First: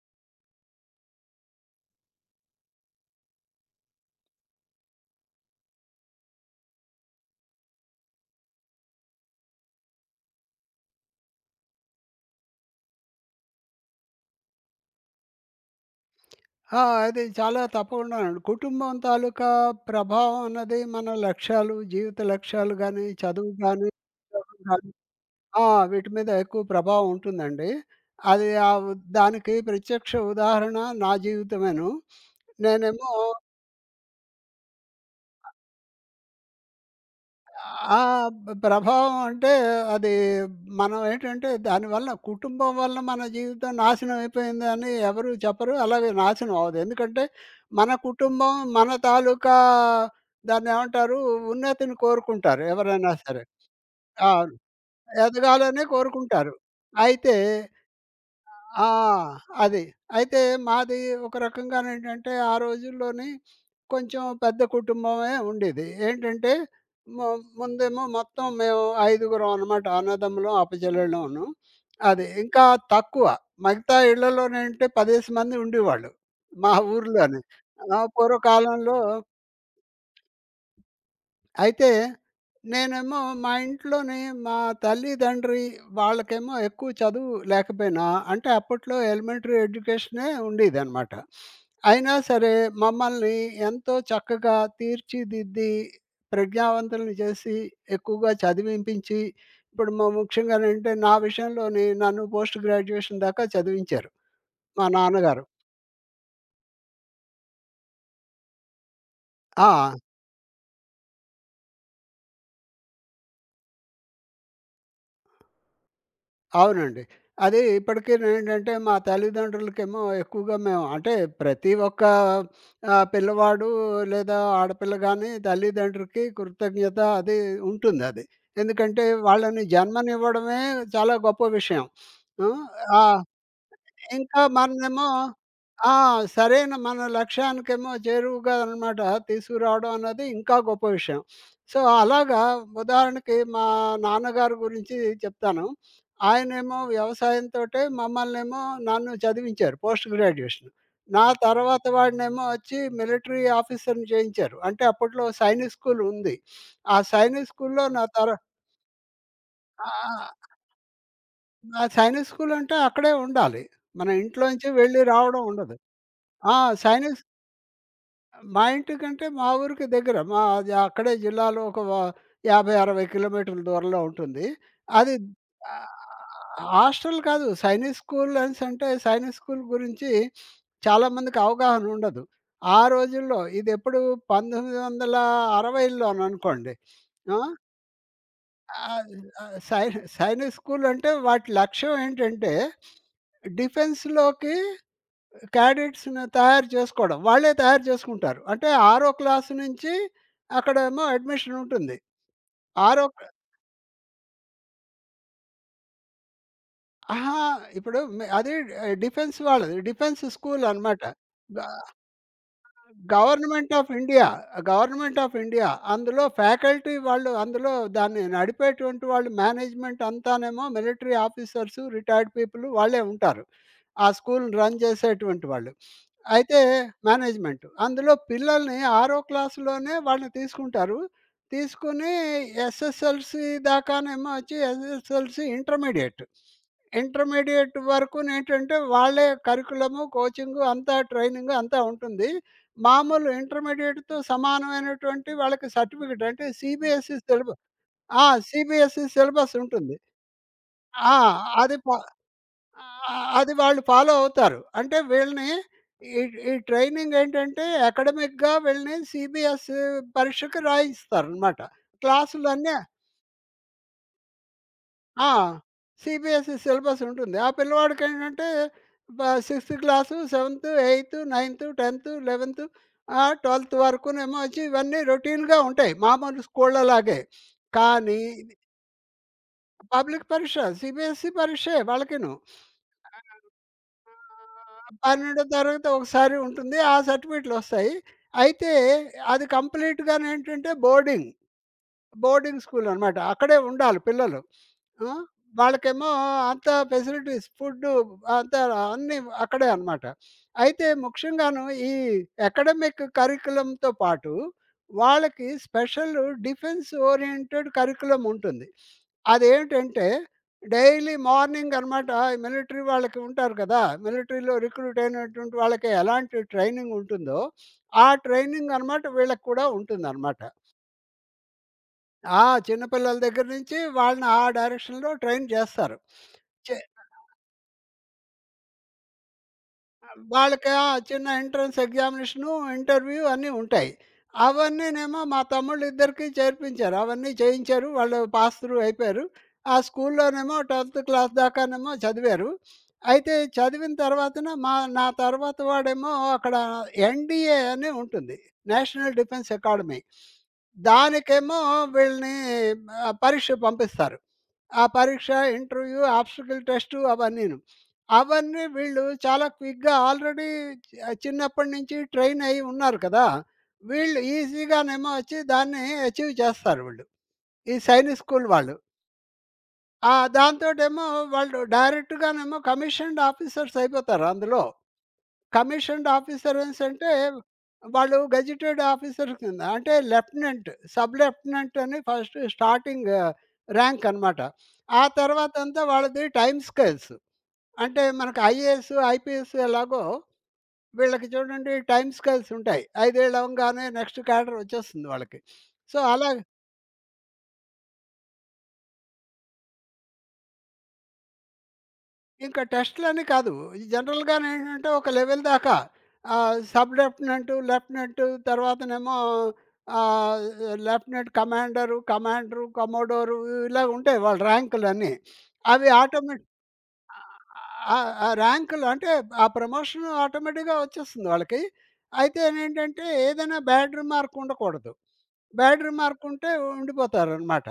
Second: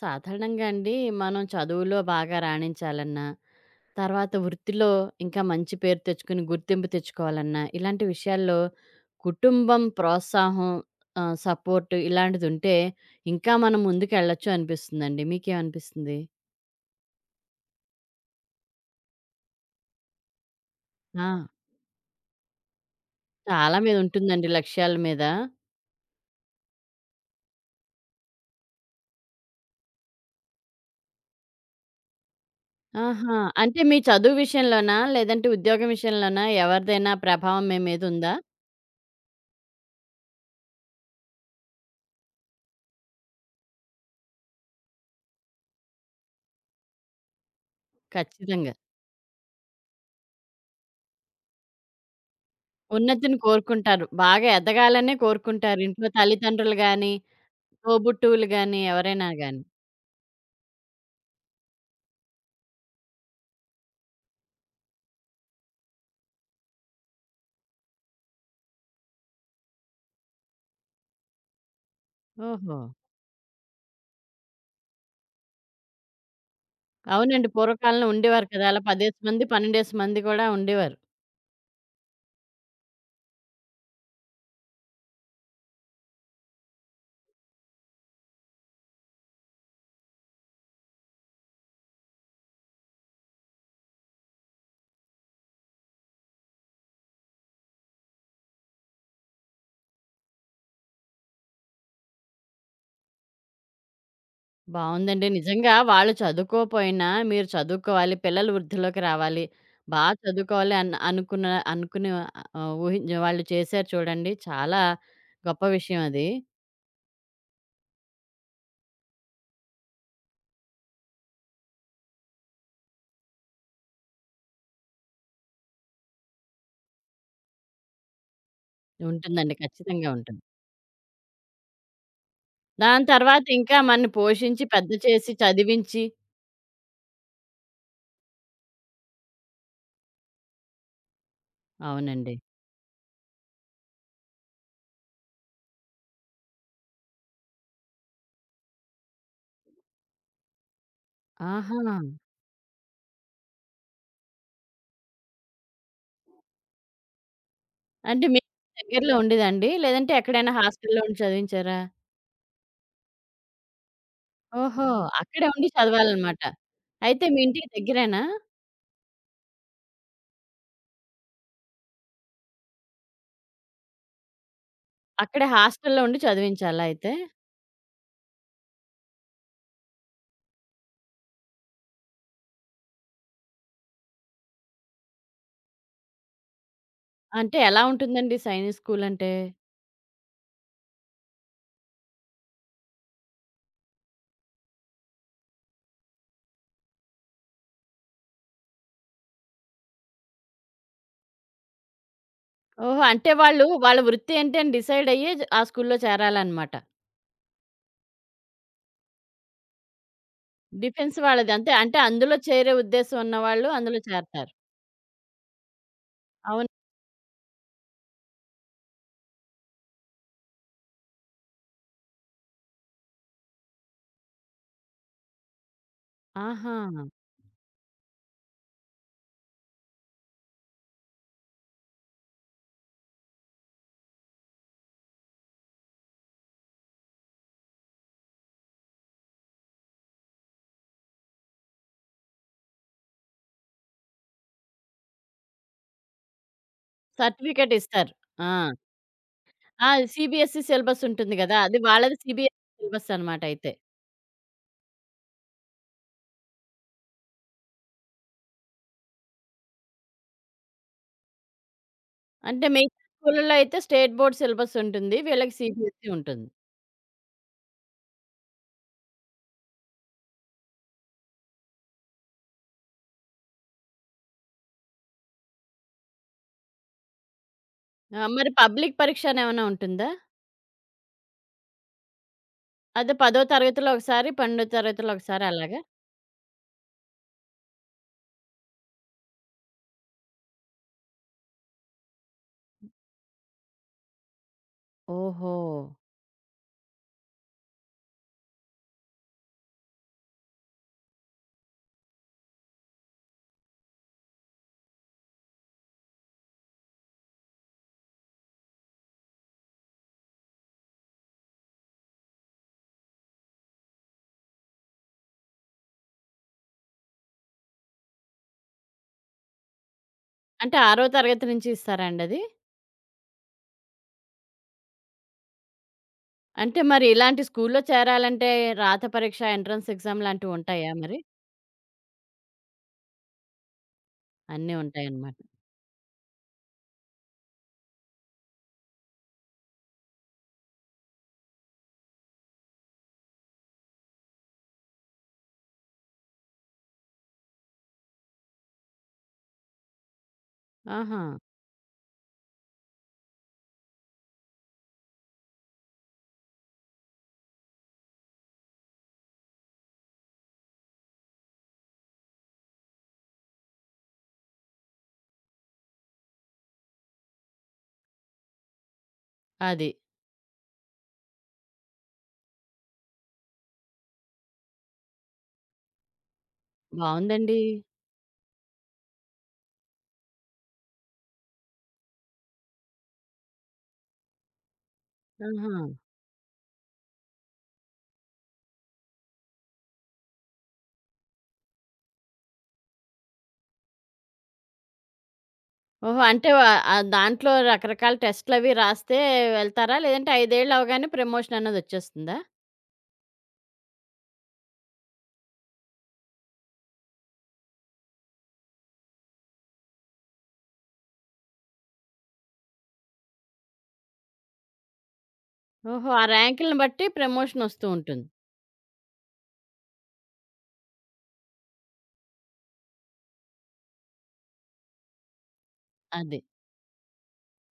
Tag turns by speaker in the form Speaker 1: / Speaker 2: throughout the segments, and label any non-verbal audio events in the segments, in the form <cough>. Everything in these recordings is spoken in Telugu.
Speaker 1: సాధారణంగా అండి మనం చదువులో బాగా రాణించాలన్నా, తర్వాత వృత్తిలో ఇంకా మంచి పేరు తెచ్చుకుని గుర్తింపు తెచ్చుకోవాలన్నా, ఇలాంటి విషయాల్లో కుటుంబం ప్రోత్సాహం సపోర్ట్ ఇలాంటిదుంటే ఇంకా మనం ముందుకెళ్ళొచ్చు అనిపిస్తుందండి. మీకేమనిపిస్తుంది?
Speaker 2: ఆ! అది చాలా తప్పకుండానండి. కుటుంబం తాలూకా ప్రభావం అన్నది మన
Speaker 1: ఆ!
Speaker 2: లక్ష్యాలు, జీవిత లక్ష్యాలు గానీ, చదువు
Speaker 1: చాలా
Speaker 2: గానీ,
Speaker 1: మీద ఉంటుందండి
Speaker 2: ఉద్యోగం గానీ,
Speaker 1: లక్ష్యాల మీద.
Speaker 2: ఆ! వీటి మీద ఎక్కువ ప్రభావం ఉంటుందండి. అది దానికి ప్రత్యక్ష ఉదాహరణ నా జీవితమేను. నేనేమో
Speaker 1: ఆహా! అంటే మీ చదువు విషయంలోనా? లేదంటే ఉద్యోగం విషయంలోనా? ఎవరిదైనా ప్రభావం మీ
Speaker 2: ఆ
Speaker 1: మీదుందా?
Speaker 2: ప్రభావం అంటే అది మనం ఏంటంటే దానివల్ల కుటుంబం వల్ల మన జీవితం నాశనం అయిపోయింది అని ఎవరు చెప్పరు. అలాగే నాశనం అవ్వదు. ఎందుకంటే మన కుటుంబం
Speaker 1: ఖచ్చితంగా.
Speaker 2: మన తాలూకా దాన్నేమంటారు ఉన్నతిని కోరుకుంటారు ఎవరైనా
Speaker 1: ఉన్నతిని
Speaker 2: సరే.
Speaker 1: కోరుకుంటారు. బాగా
Speaker 2: అవును.
Speaker 1: ఎదగాలనే కోరుకుంటారు.
Speaker 2: ఎదగాలని
Speaker 1: ఇంట్లో
Speaker 2: కోరుకుంటారు.
Speaker 1: తల్లిదండ్రులు గాని,
Speaker 2: అయితే
Speaker 1: తోబుట్టువులు గాని,
Speaker 2: ఆ!
Speaker 1: ఎవరైనా గాని.
Speaker 2: అది. అయితే మాది ఒక రకంగానేంటంటే, ఆ రోజుల్లోని కొంచెం పెద్ద కుటుంబమే ఉండేది. ఏంటంటే, ము ముందేమో మొత్తం మేము ఐదుగురం అనమాట. అన్నదమ్ములం, అప్పచెల్లెళ్ళును. అది. ఇంకా
Speaker 1: ఓహో!
Speaker 2: తక్కువ. మిగతా ఇళ్ళలోనేంటే 10 మంది ఉండేవాళ్ళు మా ఊర్లోనే.
Speaker 1: అవునండి.
Speaker 2: ఆ
Speaker 1: పూర్వకాలంలో ఉండేవారు కదా! అలా
Speaker 2: పూర్వకాలంలో.
Speaker 1: 10 మంది, 12 మంది కూడా ఉండేవారు.
Speaker 2: అయితే నేనేమో మా ఇంట్లోని మా తల్లిదండ్రి వాళ్ళకేమో ఎక్కువ చదువు లేకపోయినా, అంటే అప్పట్లో ఎలిమెంటరీ ఎడ్యుకేషనే ఉండేదనమాట. అయినా సరే మమ్మల్ని ఎంతో చక్కగా తీర్చిదిద్ది, ప్రజ్ఞావంతుల్ని చేసి, ఎక్కువగా చదివింపించి, ఇప్పుడు మ ముఖ్యంగానంటే నా విషయంలోని నన్ను పోస్ట్ గ్రాడ్యుయేషన్ దాకా చదివించారు మా
Speaker 1: బావుందండి.
Speaker 2: నాన్నగారు.
Speaker 1: నిజంగా వాళ్ళు చదువుకోపోయినా మీరు చదువుకోవాలి, పిల్లలు వృద్ధిలోకి రావాలి,
Speaker 2: ఆ!
Speaker 1: బా చదువుకోవాలి అన్ అనుకున్న అనుకుని ఊహించిన వాళ్ళు చేశారు చూడండి. చాలా గొప్ప విషయం అది.
Speaker 2: అవునండి. అది ఇప్పటికేనేంటంటే మా తల్లిదండ్రులకేమో ఎక్కువగా మేము అంటే ప్రతి ఒక్క పిల్లవాడు లేదా ఆడపిల్ల గాని తల్లిదండ్రులకి కృతజ్ఞత అది ఉంటుందది. ఎందుకంటే
Speaker 1: ఉంటుందండి.
Speaker 2: వాళ్ళని
Speaker 1: ఖచ్చితంగా ఉంటుంది.
Speaker 2: జన్మనివ్వడమే చాలా గొప్ప విషయం. హ్మ్. ఆ!
Speaker 1: దాని తర్వాత ఇంకా మనని
Speaker 2: ఇంకా
Speaker 1: పోషించి, పెద్ద
Speaker 2: మనమేమో
Speaker 1: చేసి,
Speaker 2: ఆ!
Speaker 1: చదివించి
Speaker 2: సరైన మన లక్ష్యానికేమో చేరువగా అనమాట తీసుకురావడం అన్నది ఇంకా గొప్ప విషయం. సో,
Speaker 1: అవునండి.
Speaker 2: అలాగా ఉదాహరణకి మా నాన్నగారి గురించి చెప్తాను. ఆయనేమో వ్యవసాయంతోటే మమ్మల్నేమో నన్ను చదివించారు పోస్ట్ గ్రాడ్యుయేషన్. నా
Speaker 1: ఆహా!
Speaker 2: తర్వాత వాడినేమో వచ్చి మిలిటరీ ఆఫీసర్‌ని చేయించారు. అంటే అప్పట్లో సైనిక్ స్కూల్ ఉంది. ఆ సైనిక్ స్కూల్‌లో నా
Speaker 1: అంటే
Speaker 2: తర
Speaker 1: మీకు దగ్గరలో ఉండేదండి?
Speaker 2: ఆ!
Speaker 1: లేదంటే ఎక్కడైనా
Speaker 2: ఆ!
Speaker 1: హాస్టల్‌లో ఉండి చదివించారా?
Speaker 2: ఆ సైనిక్ స్కూల్ అంటే అక్కడే ఉండాలి. మన ఇంట్లోంచి
Speaker 1: ఓహో!
Speaker 2: వెళ్ళి రావడం
Speaker 1: అక్కడే ఉండి
Speaker 2: ఉండదు.
Speaker 1: చదవాలనమాట.
Speaker 2: ఆ! సైనిస్
Speaker 1: అయితే మీ ఇంటికి దగ్గరేనా?
Speaker 2: మా ఇంటికంటే మా ఊరికి దగ్గర. మా అది అక్కడే జిల్లాలో ఒక 50, 60 కిలోమీటర్ల దూరంలో ఉంటుంది. అది
Speaker 1: అక్కడే
Speaker 2: ఆహ్,
Speaker 1: హాస్టల్‌లో ఉండి చదివించాలా అయితే?
Speaker 2: హాస్టల్ కాదు. సైనిక్ స్కూల్ అనేసంటే సైనిక్ స్కూల్ గురించి చాలామందికి అవగాహన ఉండదు. ఆ రోజుల్లో ఇదెప్పుడు 1960ల్లో అనుకోండి. ఆ!
Speaker 1: అంటే ఎలా ఉంటుందండి సైనిక్ స్కూల్
Speaker 2: ఆహ్,
Speaker 1: అంటే?
Speaker 2: ఆహ్, సై సైనిక్ స్కూల్ అంటే వాటి లక్ష్యం ఏంటంటే డిఫెన్స్‌లోకి క్యాడెట్స్‌ని తయారు చేసుకోవడం. వాళ్ళే తయారు చేసుకుంటారు. అంటే ఆరో క్లాస్ నుంచి అక్కడేమో అడ్మిషన్ ఉంటుంది.
Speaker 1: ఓహో!
Speaker 2: ఆరో క్లా
Speaker 1: అంటే వాళ్ళు వాళ్ళ వృత్తి ఏంటి అని డిసైడ్ అయ్యి జ ఆ స్కూల్‌లో చేరాలనమాట.
Speaker 2: అహా! ఇప్పుడు మే అది డిఫెన్స్ వాళ్ళది. డిఫెన్స్ స్కూల్ అనమాట.
Speaker 1: డిఫెన్స్ వాళ్ళది
Speaker 2: గ
Speaker 1: అంతే. అంటే అందులో చేరే ఉద్దేశ్యం ఉన్నవాళ్ళు
Speaker 2: గవర్నమెంట్ ఆఫ్
Speaker 1: అందులో
Speaker 2: ఇండియా,
Speaker 1: చేరతారు.
Speaker 2: Government of India. అందులో
Speaker 1: అవును.
Speaker 2: ఫ్యాకల్టీ వాళ్ళు అందులో దాన్ని నడిపేటువంటి వాళ్ళు మేనేజ్మెంట్ అంతానేమో మిలిటరీ ఆఫీసర్స్, రిటైర్డ్ పీపుల్ వాళ్ళే ఉంటారు. ఆ స్కూల్‌ని రన్ చేసేటువంటి వాళ్ళు. అయితే
Speaker 1: ఆహా!
Speaker 2: మేనేజ్‌మెంట్. అందులో పిల్లల్ని ఆరో క్లాస్‌లోనే వాళ్ళని తీసుకుంటారు. తీసుకొని ఎస్ఎస్ఎల్‌సీ దాకానేమో వచ్చి ఎస్ఎస్ఎల్‌సీ ఇంటర్మీడియేట్. ఇంటర్మీడియేట్ వరకునేంటంటే వాళ్ళే కరిక్యులము, కోచింగు అంతా ట్రైనింగ్ అంతా ఉంటుంది. మామూలు ఇంటర్మీడియేట్‌తో సమానమైనటువంటి వాళ్ళకి సర్టిఫికేట్ అంటే సీబీఎస్‌ఈ సిలబ
Speaker 1: సర్టిఫికేట్ ఇస్తారు.
Speaker 2: ఆ!
Speaker 1: ఆ!
Speaker 2: సీబీఎస్‌ఈ సిలబస్
Speaker 1: ఆ!
Speaker 2: ఉంటుంది.
Speaker 1: సీబీఎస్‌ఈ సిలబస్
Speaker 2: ఆ!
Speaker 1: ఉంటుంది గదా!
Speaker 2: అది
Speaker 1: అది
Speaker 2: ప
Speaker 1: వాళ్ళది సీబీఎస్‌ఈ సిలబస్ అనమాట
Speaker 2: అది
Speaker 1: అయితే.
Speaker 2: వాళ్ళు ఫాలో అవుతారు. అంటే వీళ్ళని ఈ ఈ ట్రైనింగ్ ఏంటంటే అకాడమిక్‌గా వీళ్ళని సీబీఎస్ పరీక్షకి రాయిస్తారనమాట.
Speaker 1: అంటే
Speaker 2: క్లాసులన్నీ
Speaker 1: మిగతా స్కూల్‌లో అయితే స్టేట్ బోర్డ్ సిలబస్ ఉంటుంది.
Speaker 2: ఆ!
Speaker 1: వీళ్ళకి సీబీఎస్‌ఈ ఉంటుంది.
Speaker 2: సీబీఎస్‌ఈ సిలబస్ ఉంటుంది. ఆ పిల్లవాడికేంటంటే బ sixth class, seventh, eighth, ninth, 10థ్, 11థ్, 12థ్ వరకునేమో వచ్చి ఇవన్నీ రొటీన్‌గా ఉంటాయి. మామూలు స్కూళ్ళలాగే. కానీ
Speaker 1: ఆ! మరి
Speaker 2: ఇది
Speaker 1: పబ్లిక్ పరీక్ష అని ఏమైనా ఉంటుందా?
Speaker 2: పబ్లిక్ పరీక్ష. సీబీఎస్‌ఈ పరీక్షే వాళ్ళకిను. ఆ!
Speaker 1: అదే 10థ్ తరగతిలో ఒకసారి, 12థ్
Speaker 2: ఆ!
Speaker 1: తరగతిలో
Speaker 2: 12
Speaker 1: ఒకసారి అలాగా?
Speaker 2: తరగతి ఒకసారి ఉంటుంది. ఆ సర్టిఫికెట్‌లొస్తాయి. అయితే అది కంప్లీట్‌గానేంటంటే బోర్డింగ్. బోర్డింగ్ స్కూలనమాట. అక్కడే ఉండాలి పిల్లలు. ఆ!
Speaker 1: ఓహో!
Speaker 2: వాళ్ళకేమో అంత ఫెసిలిటీస్, ఫుడ్డు అంతా అన్నీ అక్కడే అనమాట. అయితే ముఖ్యంగాను ఈ అకాడమిక్ కరిక్యులమ్‌తో పాటు వాళ్ళకి స్పెషల్ డిఫెన్స్ ఓరియెంటెడ్ కరిక్యులమ్ ఉంటుంది. అదేంటంటే డైలీ మార్నింగ్ అనమాట మిలిటరీ వాళ్ళకి ఉంటారు కదా! మిలిటరీలో రిక్రూట్ అయినటువంటి వాళ్ళకి ఎలాంటి ట్రైనింగ్ ఉంటుందో, ఆ ట్రైనింగ్ అనమాట వీళ్ళకి కూడా ఉంటుందనమాట.
Speaker 1: అంటే 6వ తరగతి నుంచి ఇస్తారా అండి అది?
Speaker 2: ఆ! చిన్న పిల్లల దగ్గర నుంచి వాళ్ళని ఆ డైరెక్షన్‌లో ట్రైన్ చేస్తారు. చే
Speaker 1: అంటే మరి ఇలాంటి స్కూల్‌లో చేరాలంటే రాత పరీక్ష, ఎంట్రన్స్ ఎగ్జామ్ లాంటివి
Speaker 2: వాళ్ళకి ఆ
Speaker 1: ఉంటాయా మరి?
Speaker 2: చిన్న ఎంట్రన్స్ ఎగ్జామినేషను, ఇంటర్వ్యూ అన్నీ ఉంటాయి.
Speaker 1: అన్నీ
Speaker 2: అవన్నీనేమో
Speaker 1: ఉంటాయన్నమాట.
Speaker 2: మా తమ్ముళ్ళిద్దరికీ చేర్పించారు. అవన్నీ చేయించారు. వాళ్ళు పాస్ త్రూ అయిపోయారు. ఆ స్కూల్లోనేమో 10థ్ క్లాస్ దాకానేమో చదివారు. అయితే చదివిన తర్వాతన మా నా తర్వాత వాడేమో అక్కడ ఎన్‌డీఏ అని ఉంటుంది. National Defence Academy.
Speaker 1: ఆహా!
Speaker 2: దానికేమో వీళ్ళని పరీక్షకు పంపిస్తారు. ఆ పరీక్ష, ఇంటర్వ్యూ, ఆబ్స్టికల్ టెస్టు అవన్నీను. అవన్నీ వీళ్ళు చాలా క్విక్‌గా ఆల్రెడీ చిన్నప్పటి నుంచి ట్రైన్ అయ్యి ఉన్నారు కదా! వీళ్ళు ఈజీగానేమో వచ్చి దాన్ని అచీవ్ చేస్తారు వీళ్ళు. ఈ సైనిక్ స్కూల్ వాళ్ళు.
Speaker 1: అది.
Speaker 2: ఆ! దాంతోటేమో వాళ్ళు డైరెక్ట్‌గానేమో కమిషన్డ్ ఆఫీసర్స్ అయిపోతారు అందులో. కమిషన్డ్ ఆఫీసర్స్ అంటే
Speaker 1: బావుందండి.
Speaker 2: వాళ్ళు గెజిటెడ్ ఆఫీసర్ కింద అంటే లెఫ్టినెంట్, సబ్ లెఫ్టినెంట్ అని ఫస్ట్ స్టార్టింగ్ ర్యాంక్ అనమాట. ఆ
Speaker 1: ఆహా!
Speaker 2: తర్వాతంతా వాళ్ళది టైమ్ స్కేల్స్. అంటే మనకు ఐఏఎస్, ఐపీఎస్ ఎలాగో వీళ్ళకి చూడండి టైమ్ స్కేల్స్ ఉంటాయి. ఐదేళ్ళు అవంగానే నెక్స్ట్ క్యాడర్ వచ్చేస్తుంది వాళ్ళకి. సో,
Speaker 1: ఓహో!
Speaker 2: అలా
Speaker 1: అంటే వ దాంట్లో రకరకాల టెస్ట్‌లవి రాస్తే వెళ్తారా? లేదంటే ఐదేళ్ళు అవ్వగానే ప్రమోషన్ అన్నది వచ్చేస్తుందా?
Speaker 2: ఇంకా టెస్ట్‌లని కాదు. ఈ జనరల్‌గానేంటంటే ఒక లెవెల్ దాకా సబ్ లెఫ్టినెంట్, లెఫ్టినెంట్ తర్వాతనేమో ఆహ్, లెఫ్టినెంట్ కమాండరు, కమాండరు, కమోడోరు ఇలా ఉంటాయి వాళ్ళ ర్యాంకులన్నీ. అవి
Speaker 1: ఓహో! ఆ
Speaker 2: ఆటోమేట్
Speaker 1: ర్యాంకులను బట్టి ప్రమోషనొస్తూ ఉంటుంది.
Speaker 2: ఆ ర్యాంకులు అంటే ఆ ప్రమోషన్ ఆటోమేటిక్‌గా వచ్చేస్తుంది వాళ్ళకి. అయితే నేంటంటే ఏదైనా బ్యాడ్ రిమార్క్ ఉండకూడదు. బ్యాడ్ రిమార్క్
Speaker 1: అది.
Speaker 2: ఉంటే ఉండిపోతారనమాట.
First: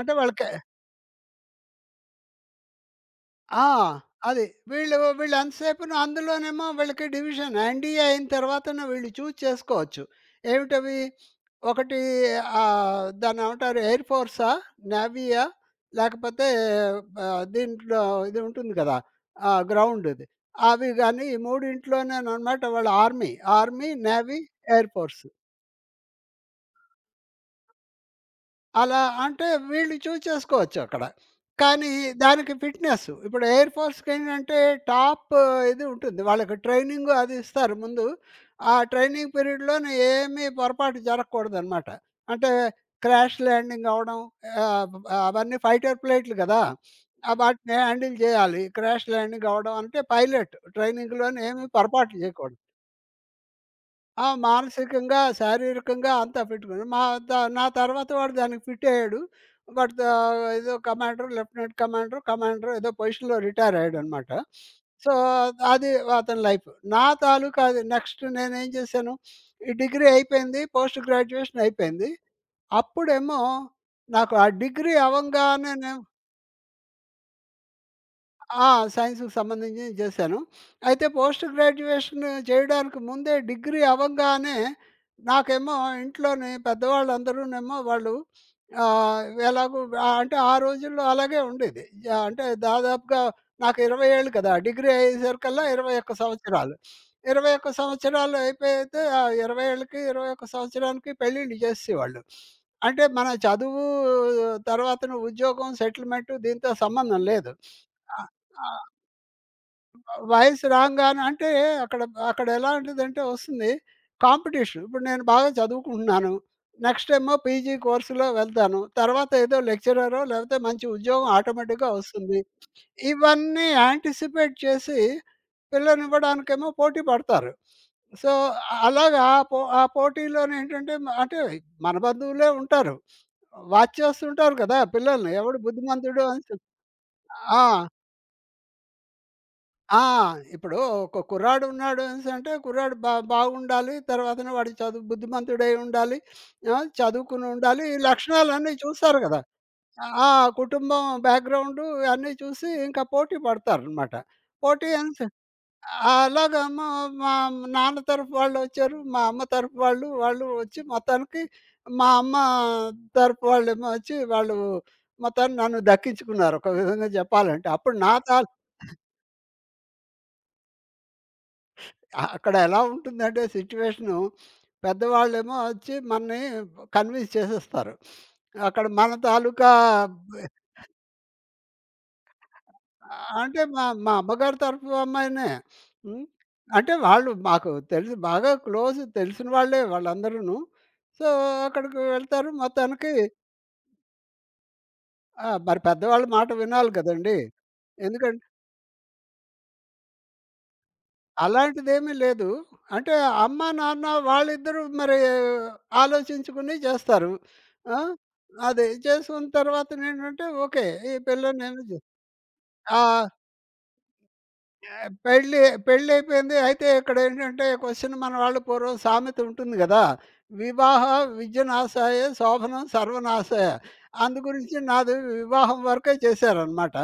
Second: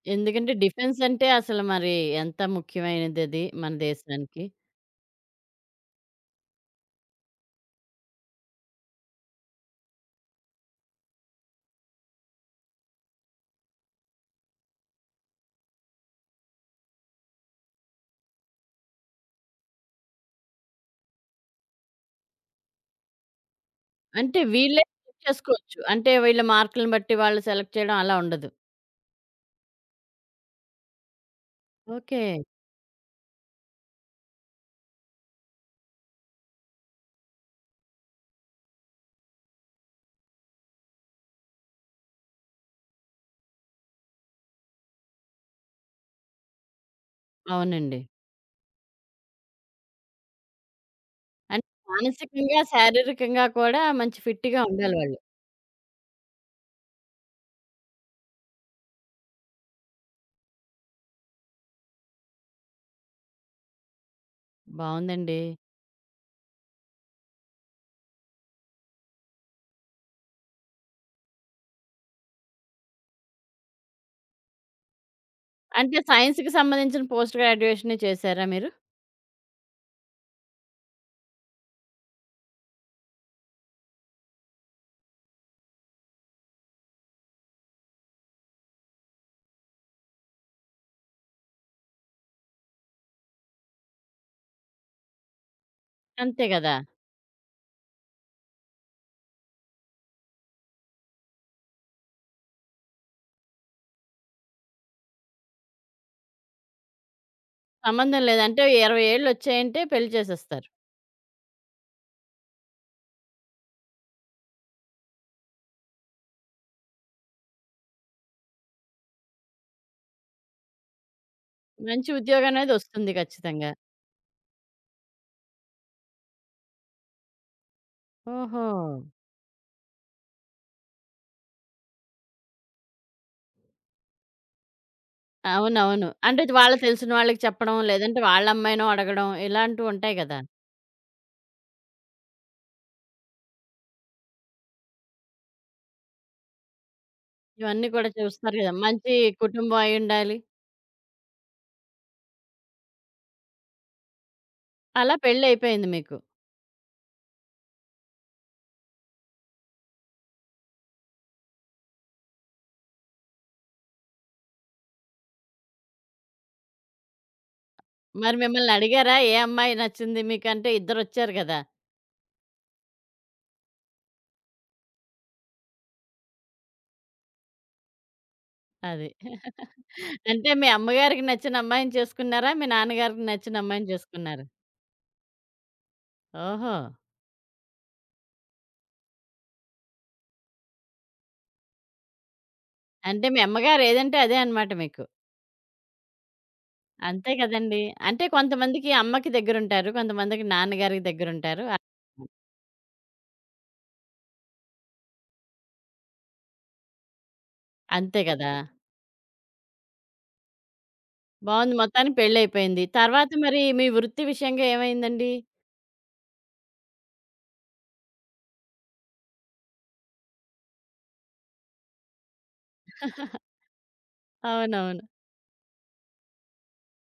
Speaker 2: అంటే వాళ్ళకి
Speaker 1: ఎందుకంటే డిఫెన్స్ అంటే అసలు మరి ఎంత ముఖ్యమైనదది
Speaker 2: ఆ!
Speaker 1: మన దేశానికి.
Speaker 2: అది. వీళ్ళు వీళ్ళు ఎంతసేపును అందులోనేమో వీళ్ళకి డివిజన్ ఎన్‌డీఏ అయిన తర్వాతన వీళ్ళు చూజ్ చేసుకోవచ్చు. ఏమిటవి? ఒకటి దాన్నేమంటారు? ఎయిర్ ఫోర్సా? నేవీయా? లేకపోతే దీంట్లో ఇది ఉంటుంది కదా! గ్రౌండ్‌ది. అవి గాని ఈ మూడింట్లోనేననమాట వాళ్ళ ఆర్మీ. ఆర్మీ,
Speaker 1: అంటే
Speaker 2: నేవీ,
Speaker 1: వీళ్ళే
Speaker 2: ఎయిర్
Speaker 1: సెలెక్ట్
Speaker 2: ఫోర్స్.
Speaker 1: చేసుకోవచ్చు. అంటే వీళ్ళ మార్కులను బట్టి వాళ్ళు సెలెక్ట్ చేయడం అలా ఉండదు.
Speaker 2: అలా అంటే వీళ్ళు చూజ్ చేసుకోవచ్చు అక్కడ. కానీ
Speaker 1: ఓకే.
Speaker 2: దానికి ఫిట్‌నెస్ ఇప్పుడు ఎయిర్ ఫోర్స్‌కేంటంటే టాప్ ఇది ఉంటుంది. వాళ్ళకి ట్రైనింగ్ అది ఇస్తారు ముందు. ఆ ట్రైనింగ్ పీరియడ్‌లోనే ఏమీ పొరపాటు జరగకూడదనమాట. అంటే క్రాష్ ల్యాండింగ్ అవ్వడం ఆహ్, అవన్నీ ఫైటర్ ప్లేట్లు కదా! వాటిని
Speaker 1: అవునండి.
Speaker 2: హ్యాండిల్ చేయాలి. క్రాష్ ల్యాండింగ్ అవ్వడం అంటే పైలట్ ట్రైనింగ్‌లోనే
Speaker 1: అంటే
Speaker 2: ఏమి పొరపాట్లు చేయకూడదు.
Speaker 1: మానసికంగా, శారీరకంగా కూడా మంచి
Speaker 2: ఆ!
Speaker 1: ఫిట్‌గా ఉండాలి వాళ్ళు.
Speaker 2: మానసికంగా, శారీరకంగా అంతా ఫిట్‌గున్నాం. మా త నా తర్వాత వాడు దానికి ఫిట్ అయ్యాడు. బట్ ఏదో కమాండర్, లెఫ్టినెంట్ కమాండర్, కమాండర్ ఏదో పొజిషన్‌లో రిటైర్ అయ్యాడనమాట. సో,
Speaker 1: బావుందండి.
Speaker 2: అది అతని లైఫ్. నా తాలూకా అది నెక్స్ట్ నేనేం చేశాను, ఈ డిగ్రీ అయిపోయింది. పోస్ట్ గ్రాడ్యుయేషన్ అయిపోయింది. అప్పుడేమో నాకు ఆ డిగ్రీ అవంగానే
Speaker 1: అంటే
Speaker 2: నేను
Speaker 1: సైన్స్‌కి సంబంధించిన పోస్ట్ గ్రాడ్యుయేషనే చేశారా
Speaker 2: ఆ!
Speaker 1: మీరు?
Speaker 2: సైన్స్‌కి సంబంధించింది చేశాను. అయితే పోస్ట్ గ్రాడ్యుయేషన్ చేయడానికి ముందే డిగ్రీ అవ్వంగానే నాకేమో ఇంట్లోని పెద్దవాళ్ళందరూనేమో వాళ్ళు ఎలాగో అంటే ఆ రోజుల్లో అలాగే ఉండేది. యాహ్! అంటే దాదాపుగా నాకు 20 ఏళ్ళు కదా! డిగ్రీ అయ్యేసరికల్లా 21
Speaker 1: అంతే గదా!
Speaker 2: సంవత్సరాలు. 21 సంవత్సరాలు అయిపోతే ఆ 20 ఏళ్ళకి, 21 సంవత్సరానికి పెళ్ళిళ్ళు చేసేసేవాళ్ళు. అంటే మన చదువు తర్వాతన ఉద్యోగం, సెటిల్మెంట్ దీంతో సంబంధం లేదు. ఆ!
Speaker 1: సంబంధం లేదు. అంటే 20 ఏళ్ళొచ్చాయంటే పెళ్లి
Speaker 2: వయసు
Speaker 1: చేసేస్తారు.
Speaker 2: రాంగానే అంటే అక్కడ అక్కడ ఎలాంటిదంటే వస్తుంది కాంపిటీషన్. ఇప్పుడు నేను బాగా చదువుకుంటున్నాను. నెక్స్ట్ ఏమో పీజీ కోర్స్‌లో వెళ్తాను. తర్వాత ఏదో లెక్చరరో లేకపోతే మంచి ఉద్యోగం ఆటోమేటిక్‌గా
Speaker 1: మంచి
Speaker 2: వస్తుంది.
Speaker 1: ఉద్యోగం అనేది వస్తుంది
Speaker 2: ఇవన్నీ
Speaker 1: ఖచ్చితంగా.
Speaker 2: యాంటిసిపేట్ చేసి పిల్లనివ్వడానికేమో పోటీ పడతారు. సో,
Speaker 1: ఓహో!
Speaker 2: అలాగా ఆ పోటీలోనేంటంటే మ అంటే మన బంధువులే ఉంటారు. వాచ్ చేస్తుంటారు కదా! పిల్లల్ని ఎవడు
Speaker 1: అవునవును.
Speaker 2: బుద్ధిమంతుడు
Speaker 1: అంటే
Speaker 2: అని చెప్
Speaker 1: వాళ్ళ తెలిసిన వాళ్ళకి చెప్పడం,
Speaker 2: ఆ!
Speaker 1: లేదంటే వాళ్ళ అమ్మాయినో అడగడం
Speaker 2: ఆ!
Speaker 1: ఇలాంటివుంటాయి కదా!
Speaker 2: ఇప్పుడు ఒక కుర్రాడు ఉన్నాడు అనేసంటే, కుర్రాడు బాగుండాలి. తర్వాతన వాడు చదువు బుద్ధిమంతుడై ఉండాలి. ఆ! చదువుకుని ఉండాలి.
Speaker 1: ఇవన్నీ
Speaker 2: ఈ
Speaker 1: కూడా చూస్తారు గదా!
Speaker 2: లక్షణాలన్నీ
Speaker 1: మంచి
Speaker 2: చూస్తారు గదా!
Speaker 1: కుటుంబం
Speaker 2: ఆ!
Speaker 1: అయ్యుండాలి.
Speaker 2: కుటుంబం బ్యాక్‌గ్రౌండు అన్నీ చూసి ఇంకా పోటీ పడతారనమాట. పోటీ
Speaker 1: అలా
Speaker 2: అనేసి
Speaker 1: పెళ్లయిపోయింది మీకు.
Speaker 2: అలాగా మా మా నాన్న తరఫు వాళ్ళొచ్చారు. మా అమ్మ తరఫు వాళ్ళు, వాళ్ళు వచ్చి మొత్తానికి మా అమ్మ తరపు వాళ్ళేమో వచ్చి, వాళ్ళు మొత్తాన్ని నన్ను దక్కించుకున్నారు ఒక విధంగా జెప్పాలంటే. అప్పుడు నా
Speaker 1: మరి
Speaker 2: తా
Speaker 1: మిమ్మల్ని అడిగారా? ఏ అమ్మాయి నచ్చింది మీకంటే ఇద్దరొచ్చారు గదా!
Speaker 2: అ అక్కడ ఎలా ఉంటుందంటే సిట్యుయేషను పెద్దవాళ్ళేమో వచ్చి మనని కన్విన్స్ చేసేస్తారు. అక్కడ
Speaker 1: అది.
Speaker 2: మన తాలూకా
Speaker 1: <laughs>
Speaker 2: బ్
Speaker 1: అంటే మీ అమ్మగారికి నచ్చిన అమ్మాయిని చేసుకున్నారా? మీ నాన్నగారికి నచ్చిన
Speaker 2: అంటే మా
Speaker 1: అమ్మాయిని
Speaker 2: మా
Speaker 1: చేసుకున్నారా?
Speaker 2: అమ్మగారి తరఫు అమ్మాయినే. హ్మ్.
Speaker 1: ఓహో!
Speaker 2: అంటే వాళ్ళు మాకు తెలుసు బాగా క్లోజ్ తెలిసిన వాళ్ళే వాళ్ళందరూను. సో, అక్కడికి వెళ్తారు మొత్తానికి.
Speaker 1: అంటే మీ అమ్మగారు ఏదంటే అదే అన్నమాట మీకు.
Speaker 2: ఆ! మరి పెద్దవాళ్ళ మాట వినాలి
Speaker 1: అంతే
Speaker 2: కదండీ!
Speaker 1: కదండీ! అంటే
Speaker 2: ఎందుకంటే
Speaker 1: కొంతమందికి అమ్మకి దగ్గరుంటారు. కొంతమందికి నాన్నగారికి దగ్గరుంటారు.
Speaker 2: అలాంటిదేమీ లేదు. అంటే అమ్మా, నాన్న వాళ్ళిద్దరూ మరి ఆలోచించుకుని చేస్తారు. ఆ!
Speaker 1: అంతే కదా!
Speaker 2: అది చేసుకున్న తర్వాతనేంటంటే ఓకే. ఈ పిల్లని
Speaker 1: బావుంది.
Speaker 2: నేను జు
Speaker 1: మొత్తానికి పెళ్లయిపోయింది.
Speaker 2: ఆ!
Speaker 1: తర్వాత మరి మీ వృత్తి విషయంగా
Speaker 2: ఆహ్,
Speaker 1: ఏమైందండి?
Speaker 2: పెళ్లి పెళ్లయిపోయింది. అయితే ఇక్కడేంటంటే క్వెషన్ మన వాళ్ళు పూర్వం సామెత ఉంటుంది గదా! వివాహ విద్యనాశాయ శోభనం
Speaker 1: <laughs>
Speaker 2: సర్వనాశాయ. అందు గురించి
Speaker 1: అవునవును.
Speaker 2: నాది వివాహం వరకే చేశారనమాట.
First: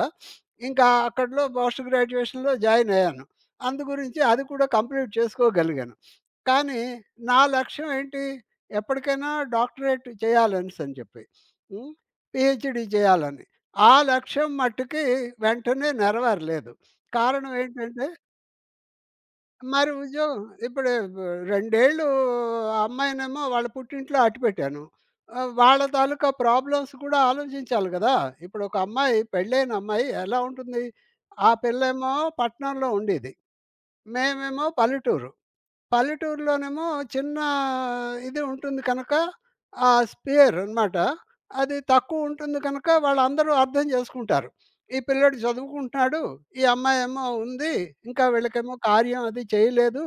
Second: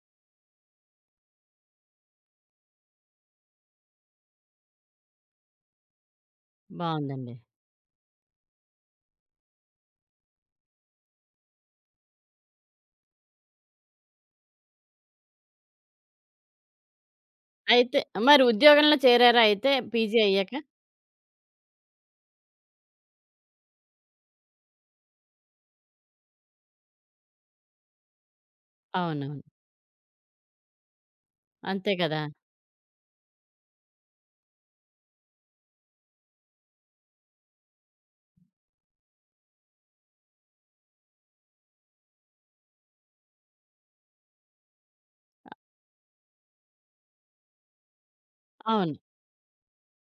Speaker 2: ఇంకా అక్కడలో పోస్ట్ గ్రాడ్యుయేషన్‌లో జాయిన్ అయ్యాను. అందు గురించి అది కూడా కంప్లీట్ చేసుకోగలిగాను. కానీ
Speaker 1: బావుందండి.
Speaker 2: నా లక్ష్యం ఏంటి? ఎప్పటికైనా డాక్టరేట్ చేయాలనేసని చెప్పి. హ్మ్. పీహెచ్‌డీ చేయాలని. ఆ లక్ష్యం మట్టుకి వెంటనే నెరవేరలేదు. కారణం
Speaker 1: అయితే
Speaker 2: ఏంటంటే,
Speaker 1: మరి ఉద్యోగంలో చేరారా అయితే
Speaker 2: మరి
Speaker 1: పీజీ
Speaker 2: ఉద్యోగం
Speaker 1: అయ్యాక?
Speaker 2: ఇప్పుడు బ్ 2 ఏళ్ళు ఆ అమ్మాయినేమో వాళ్ళ పుట్టింట్లో అట్టిపెట్టాను. వాళ్ళ తాలూకా ప్రాబ్లమ్స్ కూడా ఆలోచించాలి గదా! ఇప్పుడొక అమ్మాయి
Speaker 1: అవునవును.
Speaker 2: పెళ్ళైన అమ్మాయి ఎలా ఉంటుంది? ఆ
Speaker 1: అంతే
Speaker 2: పిల్లేమో
Speaker 1: కదా!
Speaker 2: పట్నంలో ఉండేది. మేమేమో పల్లెటూరు. పల్లెటూరులోనేమో చిన్న ఇది ఉంటుంది కనుక, ఆ స్పియర్ అనమాట. అది తక్కువ ఉంటుంది కనుక వాళ్ళందరూ అర్థం చేసుకుంటారు. ఈ పిల్లోడు చదువుకుంటున్నాడు, ఈ అమ్మాయేమో ఉంది, ఇంకా వీళ్ళకేమో
Speaker 1: అవును.
Speaker 2: కార్యం అది చేయలేదు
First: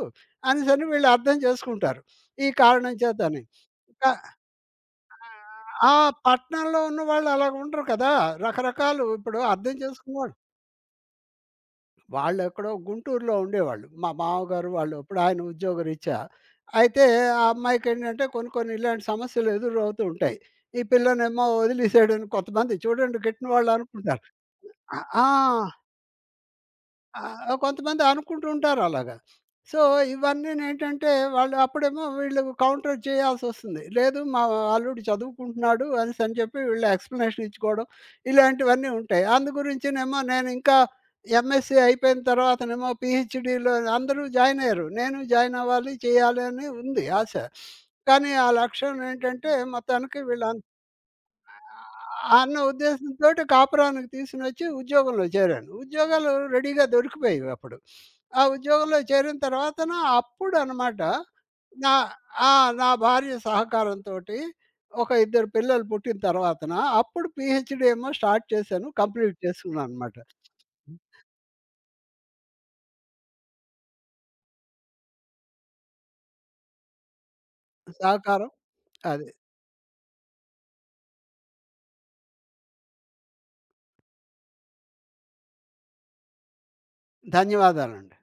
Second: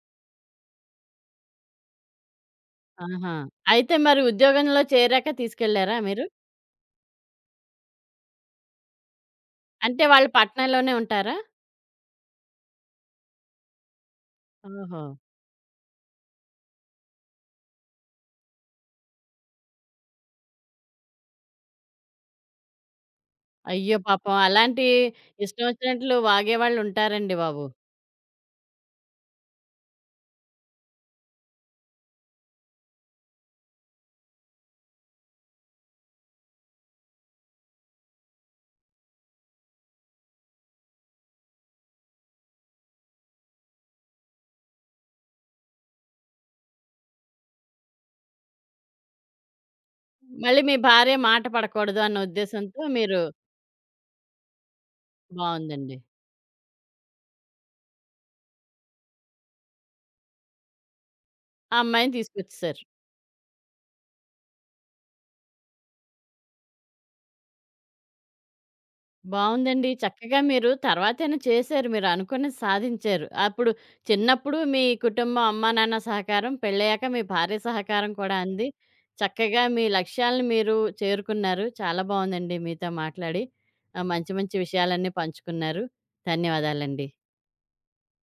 Speaker 2: అనేసని వీళ్ళు అర్థం చేసుకుంటారు. ఈ కారణం
Speaker 1: ఆహా!
Speaker 2: చేతని.
Speaker 1: అయితే
Speaker 2: క
Speaker 1: మరి ఉద్యోగంలో చేరాక
Speaker 2: ఆ!
Speaker 1: తీసుకెళ్లారా మీరు?
Speaker 2: పట్టణంలో ఉన్నవాళ్ళు అలాగుండరు కదా! రకరకాలు ఇప్పుడు అర్థం
Speaker 1: అంటే వాళ్ళు
Speaker 2: చేసుకునేవాళ్ళు
Speaker 1: పట్నంలోనే ఉంటారా?
Speaker 2: వాళ్ళెక్కడో గుంటూరులో ఉండేవాళ్ళు. మా మామగారు వాళ్ళు.
Speaker 1: ఓహో!
Speaker 2: ఇప్పుడు ఆయన ఉద్యోగరీత్యా. అయితే ఆ అమ్మాయికేంటంటే కొన్ని కొన్ని ఇలాంటి సమస్యలు ఎదురవుతూ ఉంటాయి. ఈ పిల్లనేమో వదిలేసాడని కొంతమంది చూడండి గిట్టిన
Speaker 1: అయ్యో
Speaker 2: వాళ్ళనుకుంటారు.
Speaker 1: పాపం! అలాంటి
Speaker 2: ఆ! ఆ!
Speaker 1: ఇష్టం వచ్చినట్లు
Speaker 2: ఆ!
Speaker 1: వాగేవాళ్ళుంటారండి బాబు.
Speaker 2: కొంతమంది అనుకుంటూ ఉంటారు అలాగా. సో, ఇవన్నీనేంటంటే వాళ్ళు అప్పుడేమో వీళ్ళు కౌంటర్ చేయాల్సొస్తుంది. లేదు మా అల్లుడు చదువుకుంటున్నాడు అనేసని చెప్పి వీళ్ళు ఎక్స్‌ప్లనేషన్ ఇచ్చుకోవడం, ఇలాంటివన్నీ ఉంటాయి. అందు గురించినేమో నేనింకా ఎంఎస్‌సీ అయిపోయిన తర్వాతనేమో పీహెచ్‌డీలో అందరూ జాయిన్ అయ్యారు. నేను జాయిన్ అవ్వాలి, చేయాలి అని ఉంది ఆశ. కానీ ఆ లక్ష్యం ఏంటంటే మొత్తానికి
Speaker 1: మళ్ళీ
Speaker 2: వీళ్ళందరూ
Speaker 1: మీ భార్య మాట పడకూడదు అన్న
Speaker 2: అన్న
Speaker 1: ఉద్దేశంతో మీరు
Speaker 2: ఉద్దేశంతోటి కాపురానికి తీసుకొనొచ్చి ఉద్యోగంలో చేరాను.
Speaker 1: బావుందండి.
Speaker 2: ఉద్యోగాలు రెడీగా దొరికిపోయేవి అప్పుడు. ఆ ఉద్యోగంలో చేరిన తర్వాతన అప్పుడనమాట
Speaker 1: ఆ
Speaker 2: నా
Speaker 1: అమ్మాయిని
Speaker 2: ఆ!
Speaker 1: తీసుకొచ్చేసారు.
Speaker 2: నా భార్య సహకారంతోటి ఒక ఇద్దరు పిల్లలు పుట్టిన తర్వాతన అప్పుడు పీహెచ్‌డీ ఏమో స్టార్ట్ చేశాను. కంప్లీట్
Speaker 1: బావుందండి.
Speaker 2: చేసుకున్నాననమాట.
Speaker 1: చక్కగా మీరు తర్వాతైనా చేశారు. మీరు అనుకున్నది సాధించారు. అప్పుడు చిన్నప్పుడు మీ కుటుంబం, అమ్మా, నాన్న సహకారం, పెళ్ళయ్యాక మీ భార్య సహకారం కూడా
Speaker 2: సహకారం
Speaker 1: అంది.
Speaker 2: అది.
Speaker 1: చక్కగా మీ లక్ష్యాలను మీరు చేరుకున్నారు. చాలా బావుందండి మీతో మాట్లాడి. మంచి మంచి విషయాలన్నీ పంచుకున్నారు. ధన్యవాదాలండి.
Speaker 2: ధన్యవాదాలండి.